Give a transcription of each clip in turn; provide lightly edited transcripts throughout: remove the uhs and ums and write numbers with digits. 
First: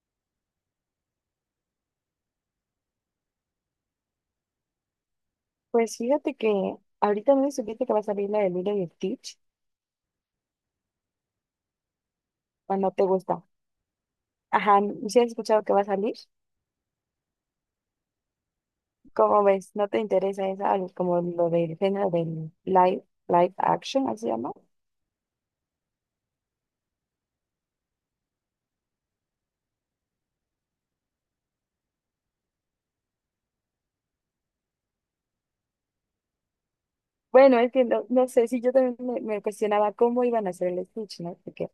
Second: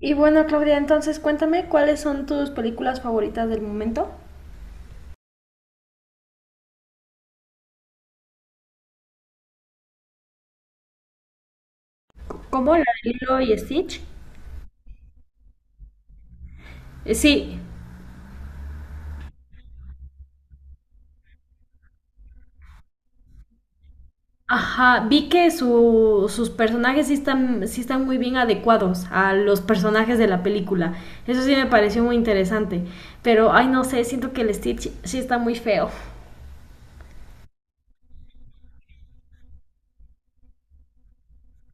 Y bueno, Claudia, entonces cuéntame cuáles son tus películas favoritas del momento. Pues fíjate que ahorita no supiste que va a salir la de Lilo y Stitch, ¿Cómo o la no te de Lilo gusta. y Stitch? Ajá, ¿no ¿sí has escuchado que va a salir? Sí, ¿Cómo ves? ¿No te interesa esa, como lo del género del live, live action, así se llama? ajá, vi que sus personajes sí están muy bien adecuados a los personajes de la película. Eso sí me pareció muy interesante. Pero, ay, no sé, siento que el Stitch sí está muy feo. Bueno, es que no sé, si yo también me cuestionaba cómo iban a hacer el Stitch, ¿no? Porque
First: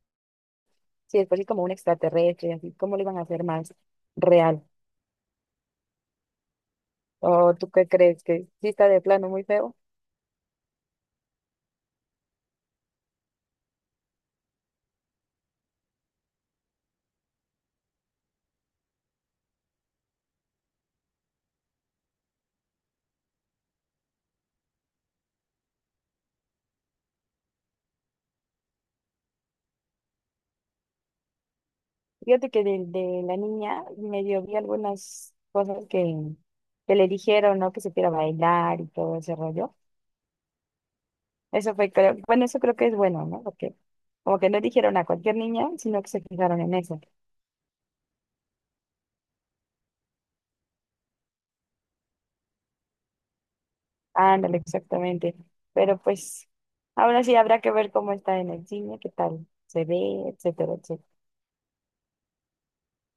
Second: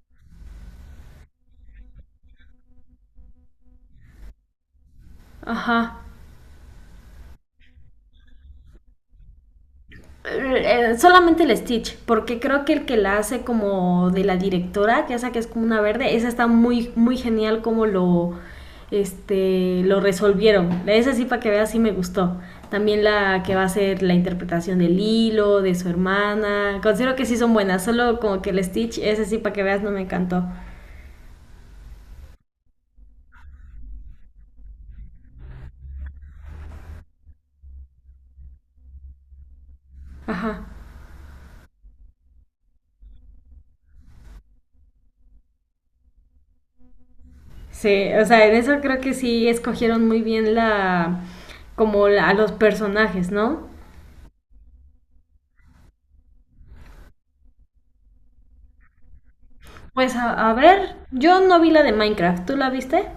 si después es como un extraterrestre, y así, ¿cómo lo iban a hacer más real? Ajá. ¿O tú qué crees? ¿Que sí está de plano muy feo? Solamente el Stitch, porque creo que el que la hace como de la directora, que esa que es como una verde, esa está muy, muy genial como lo resolvieron. Esa sí, para que veas, sí me gustó. También la que va a ser la interpretación del hilo, de su hermana. Considero que sí son buenas, solo como que el Stitch, ese sí, para que veas, no me encantó. Fíjate que de la niña medio vi algunas cosas que le dijeron, ¿no? Que supiera bailar y todo ese rollo. Ajá. Eso fue, creo, bueno, eso creo que es bueno, ¿no? Porque como que no dijeron a cualquier niña, sino que se fijaron en eso. Sí, o sea, en eso creo que sí escogieron muy bien a los personajes, ¿no? Ándale, exactamente. Pero pues, ahora sí habrá que ver cómo está en el cine, qué tal se Pues ve, a etcétera, ver, etcétera. yo no vi la de Minecraft, ¿tú la viste?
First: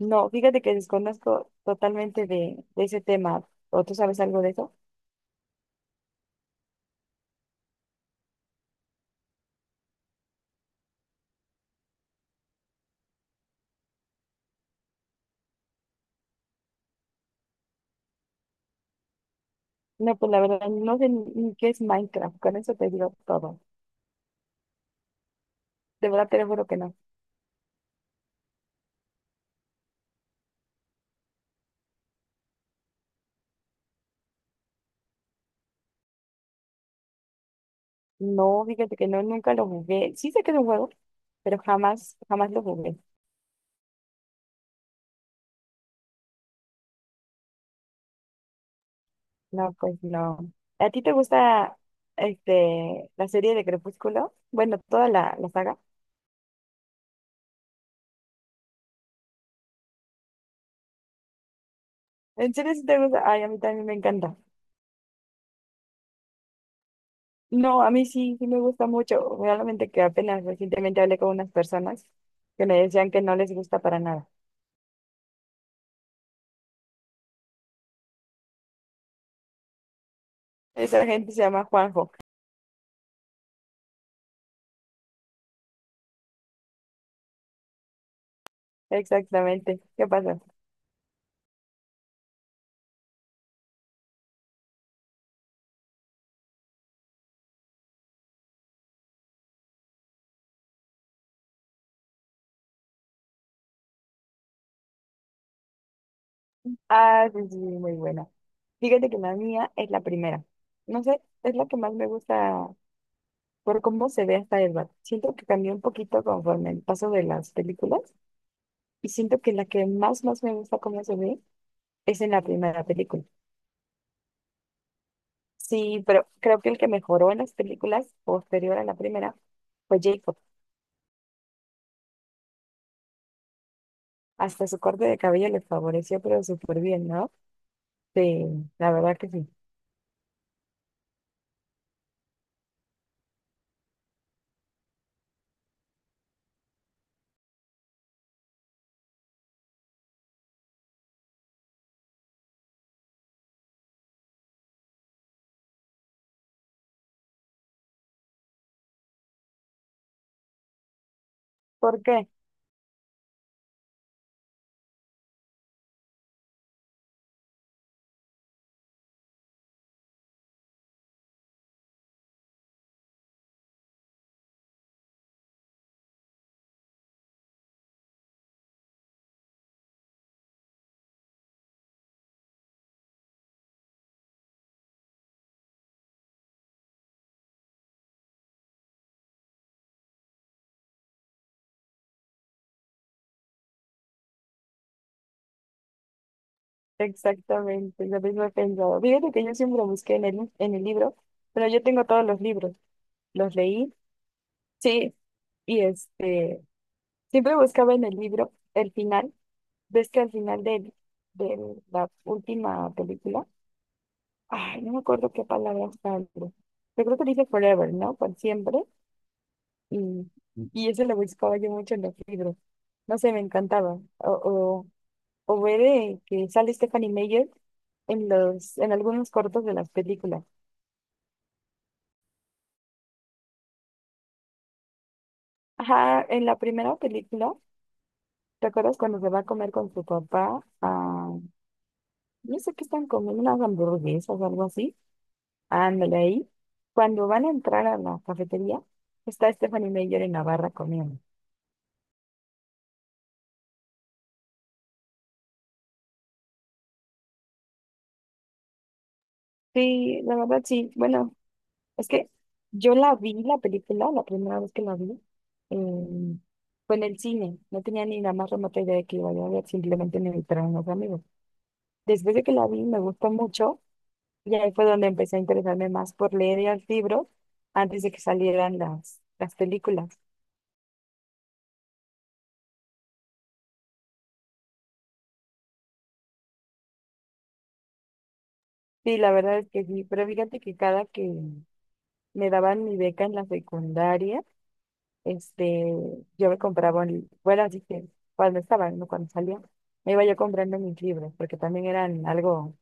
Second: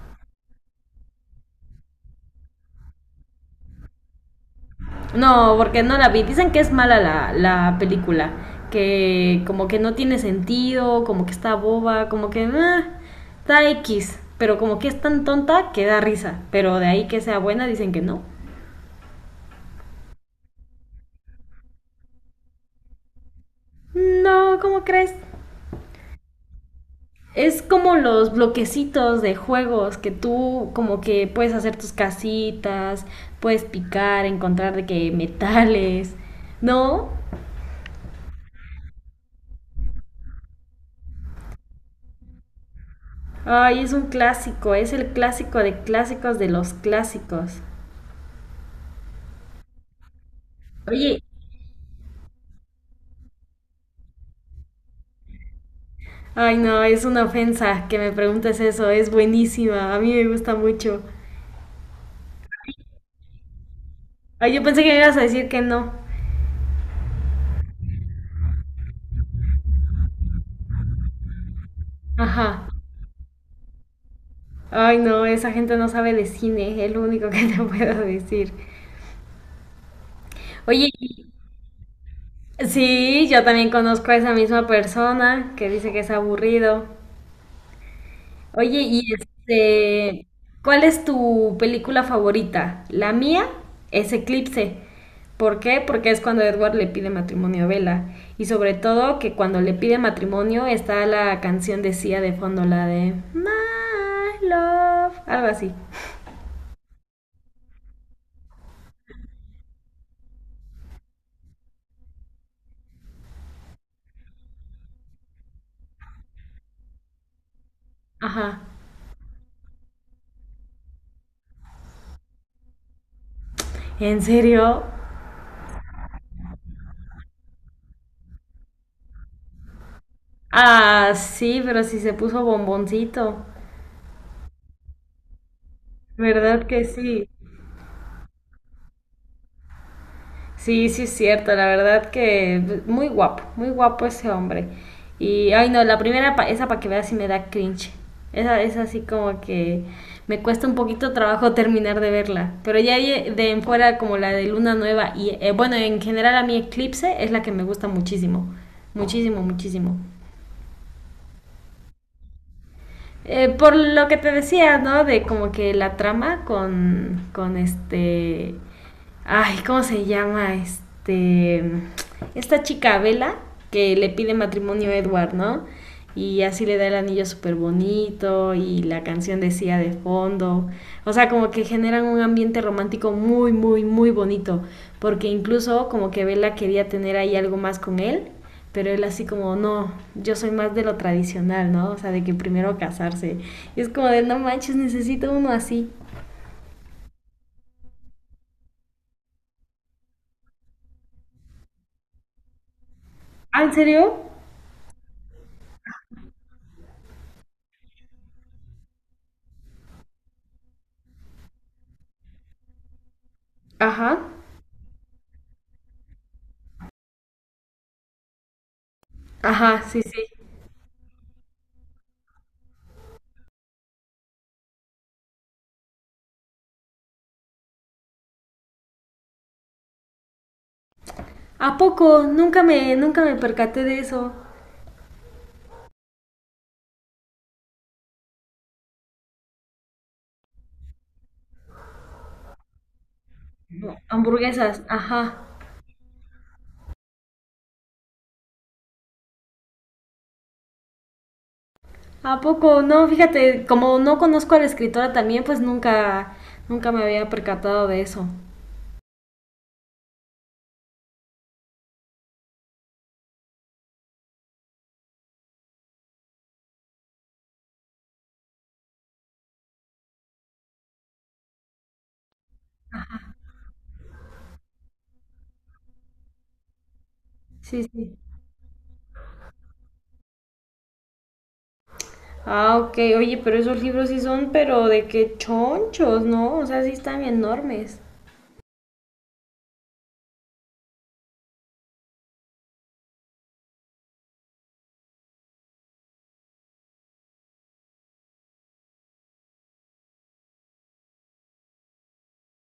No, fíjate que desconozco totalmente de ese tema. ¿O tú sabes algo de eso? No, porque no la vi. Dicen que es mala la película, que como que no tiene sentido, como que está boba, como que ah, está X, pero como que es tan tonta que da risa, pero de ahí que sea buena dicen que no. No, pues la verdad, no sé ni qué es Minecraft. Con eso te digo todo. No, ¿cómo crees? De verdad te lo juro que no. Es como los bloquecitos de juegos que tú como que puedes hacer tus casitas, puedes picar, encontrar de que metales, ¿no? No, fíjate que no, nunca lo jugué. Sí sé que es un juego, pero jamás, jamás lo jugué. Ay, es un clásico, es el clásico de clásicos de los clásicos. No, pues no. ¿A ti te Oye, gusta la serie de Crepúsculo? Bueno, toda la saga. ay no, es una ofensa que me preguntes eso, es buenísima, a mí me gusta mucho. ¿En serio sí te gusta? Ay, a mí también me encanta. Ay, yo pensé que me ibas a decir que no. No, a mí sí, sí me gusta mucho. Realmente que apenas recientemente hablé con unas personas que Ajá. me decían que no les gusta para nada. Ay no, esa gente no sabe de cine, es lo único que te puedo decir. Oye, Esa gente se llama Juanjo. sí, yo también conozco a esa misma persona que dice que es aburrido. Oye, y Exactamente. ¿Qué pasa? ¿cuál es tu película favorita? La mía es Eclipse. ¿Por qué? Porque es cuando Edward le pide matrimonio a Bella. Y sobre todo que cuando le pide matrimonio está la canción de Sia de fondo, la de My Love, algo así. Ah, sí, sí, muy buena. Fíjate que la mía es la primera. No sé, es la que más me gusta por cómo se ve hasta el bat. Siento que cambió un poquito conforme el paso de las películas Ajá. y siento que la que más, más me gusta cómo se ve es en la primera película. ¿En serio? Sí, pero creo que el que mejoró en las películas posterior a la primera fue Jacob. Ah, sí, pero si se puso bomboncito. Hasta su corte de cabello le favoreció, pero ¿Verdad súper que bien, ¿no? sí? Sí, la verdad que sí. Sí, sí, es cierto, la verdad que muy guapo ese hombre. Y, ay no, la primera, esa para que veas si me da cringe. Esa es así como que me cuesta un poquito trabajo terminar de verla. Pero ya de en fuera como la de Luna Nueva y, bueno, en general a mí Eclipse es la que me gusta muchísimo. Muchísimo, muchísimo. ¿Por qué? Por lo que te decía, ¿no? De como que la trama con este... Ay, ¿cómo se llama? Este... Esta chica Vela que le pide matrimonio a Edward, ¿no? Y así le da el anillo súper bonito y la canción decía de fondo. O sea, como que generan un ambiente romántico muy, muy, muy bonito. Porque incluso como que Bella quería tener ahí algo más con él pero él así como, no, yo soy más de lo tradicional, ¿no? O sea, de que primero casarse. Y es como de, no manches, necesito uno así. Exactamente, lo mismo he pensado. Fíjate que yo siempre busqué en el libro, pero yo tengo todos los libros. Los ¿Ah, en leí, serio? sí, y siempre buscaba en el libro el final, ves que al final de la última película, Ajá. ay, no me acuerdo qué palabra sale, yo creo que dice forever, ¿no? Por siempre, Ajá, sí, sí. y, y eso lo buscaba yo mucho en los libros, no sé, me encantaba, o ver que sale Stephanie Meyer en algunos cortos de las películas. ¿A poco? Nunca nunca me percaté de eso. Ajá, en la primera película, ¿te acuerdas cuando se va a comer con su papá? A No sé qué están comiendo, unas No, hamburguesas o algo hamburguesas, así. ajá. Ándale ahí. Cuando van a entrar a la cafetería, está Stephanie Meyer en la barra comiendo. ¿A poco? No, fíjate, como no conozco a la escritora también, pues nunca, nunca me había percatado de eso. Sí, la verdad sí. Bueno, es que yo la vi, la película, la primera vez que la vi, em, fue en el cine. No tenía ni la más remota idea de que iba a ver, simplemente me invitaron unos amigos. Después de que la vi, me gustó mucho y ahí fue donde empecé a interesarme más por leer los libros Sí, antes de que sí. salieran las películas. Ah, ok, oye, pero esos libros sí son, pero de qué chonchos, ¿no? O sea, sí están enormes. Sí, la verdad es que sí, pero fíjate que cada que me daban mi beca en la secundaria, este, yo me compraba, bueno, así que cuando estaba, no cuando salía, me iba yo comprando mis libros, porque también eran algo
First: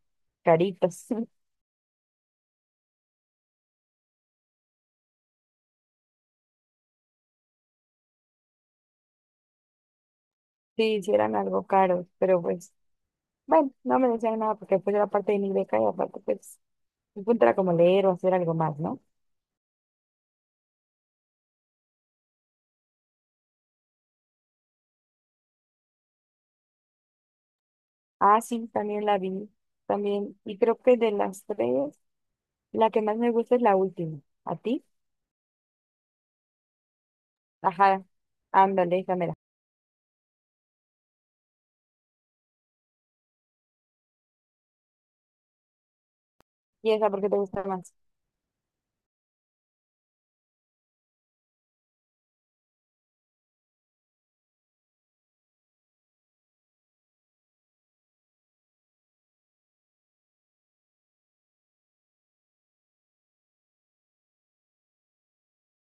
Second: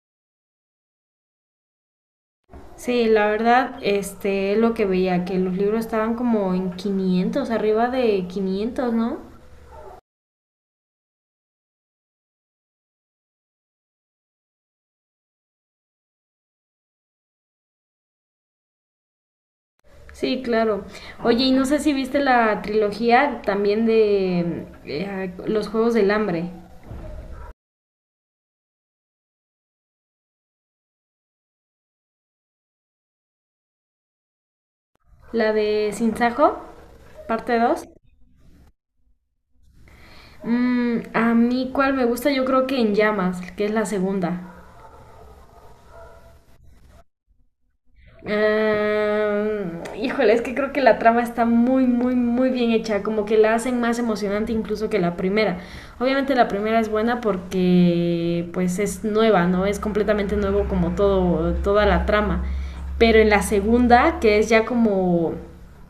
caritos, Sí, la verdad, es lo que veía, que los libros estaban como en 500, arriba de 500, ¿no? sí, sí eran algo caros, pero pues, bueno, no me decían nada porque pues era parte de mi beca y aparte pues, mi punto era como leer o hacer algo más, ¿no? Sí, claro. Oye, y no sé si viste la trilogía también de Los Juegos del Hambre, Ah, sí, también la vi, también, y creo que de las tres, la que más me gusta es la última, ¿a ti? la de Sinsajo, parte 2. Ajá. Ándale, esa mera. Mm, a mí, ¿cuál me gusta? Yo creo que En Llamas, que es la segunda. ¿Y esa por qué te gusta más? Ah, híjole, es que creo que la trama está muy, muy, muy bien hecha, como que la hacen más emocionante incluso que la primera. Obviamente la primera es buena porque pues es nueva, ¿no? Es completamente nuevo como todo, toda la trama. Pero en la segunda, que es ya como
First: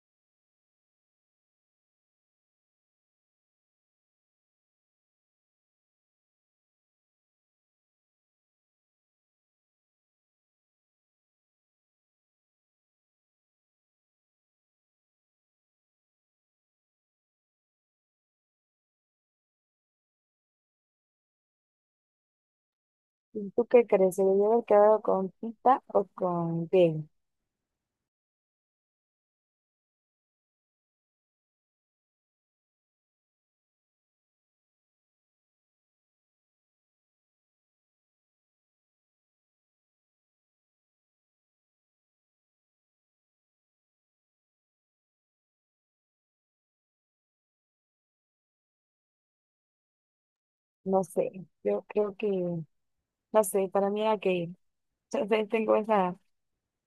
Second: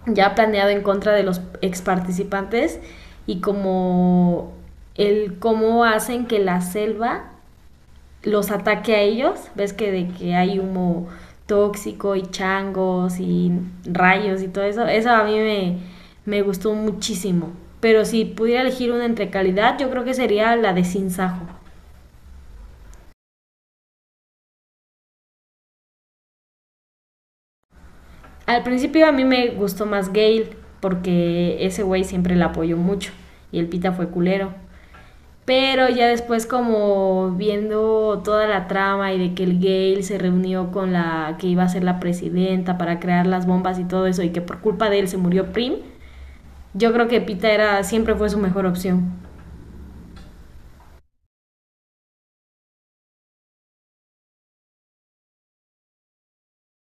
ya planeado en contra de los ex participantes y como el cómo hacen que la selva los ataque a ellos, ves que de que hay humo tóxico y changos y rayos y todo eso, eso a me gustó muchísimo. Pero si pudiera elegir una entre calidad, yo creo que sería la de Sin Sajo. ¿Y tú qué crees? ¿Se debió haber quedado con Pita o con Gale? Al principio a mí me gustó más Gale, porque ese güey siempre la apoyó mucho y el pita fue culero. Pero ya después como viendo toda la trama y de que el Gale se reunió con la que iba a ser la presidenta para crear las bombas y todo eso y que por culpa de él se murió Prim, yo creo que Pita era siempre fue su mejor opción. No sé. Yo creo que, no sé, para mí era Gale. Yo sé, tengo esa,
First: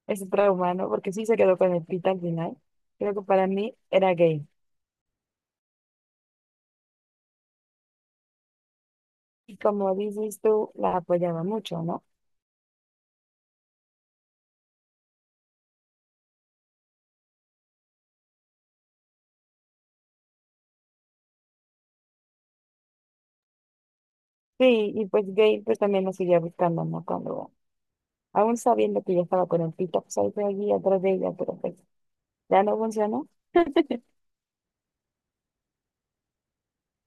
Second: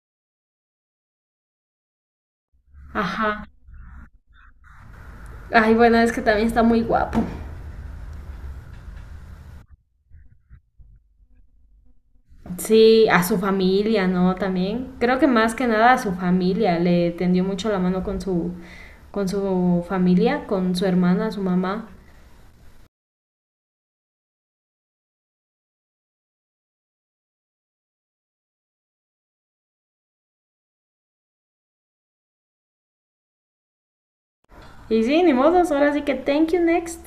ese trauma, ¿no? Porque sí se quedó con el Pita al final. Creo que Ajá. para mí era Gale. Ay, bueno, es que también está muy guapo. Y como dices tú, la apoyaba mucho, ¿no? Sí, a su familia, ¿no? También. Creo que más que nada a su familia. Le tendió mucho la mano con con su familia, con su hermana, su mamá. Sí, y pues Gale pues también lo seguía buscando, ¿no? Cuando, aún sabiendo que ya estaba con el Pita, pues ahí fue allí atrás de ella, pero pues ya no funcionó. Y sí, ni modos, ahora sí que thank you next.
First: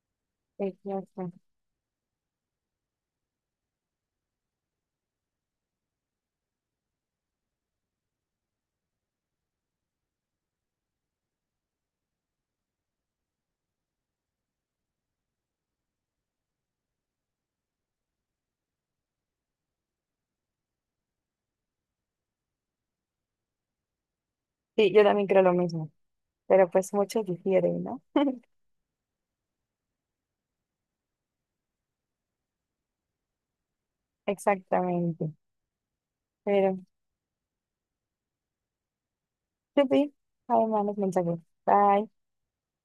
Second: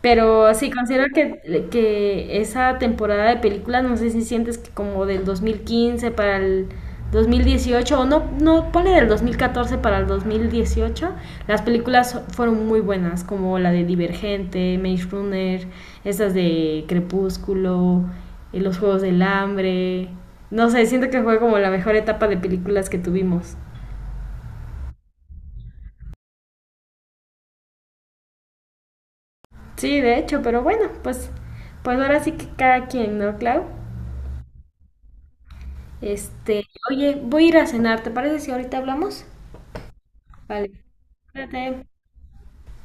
Pero sí, considero Exacto. Que esa temporada de películas, no sé si sientes que como del 2015 para el 2018, o no, no, ponle del 2014 para el 2018, las películas fueron muy buenas, como la de Divergente, Maze Runner, estas de Crepúsculo, Los Juegos del Hambre. No sé, siento que fue como la mejor etapa de películas que tuvimos. Sí, yo también creo lo mismo. Pero pues muchos difieren, ¿no? Sí, de hecho, pero bueno, pues ahora sí que cada quien, ¿no, Clau? Exactamente. Este, Pero, oye, voy a ir a cenar, ¿te parece si ahorita hablamos? chupi, Vale, además los mensajes. cuídate. Bye.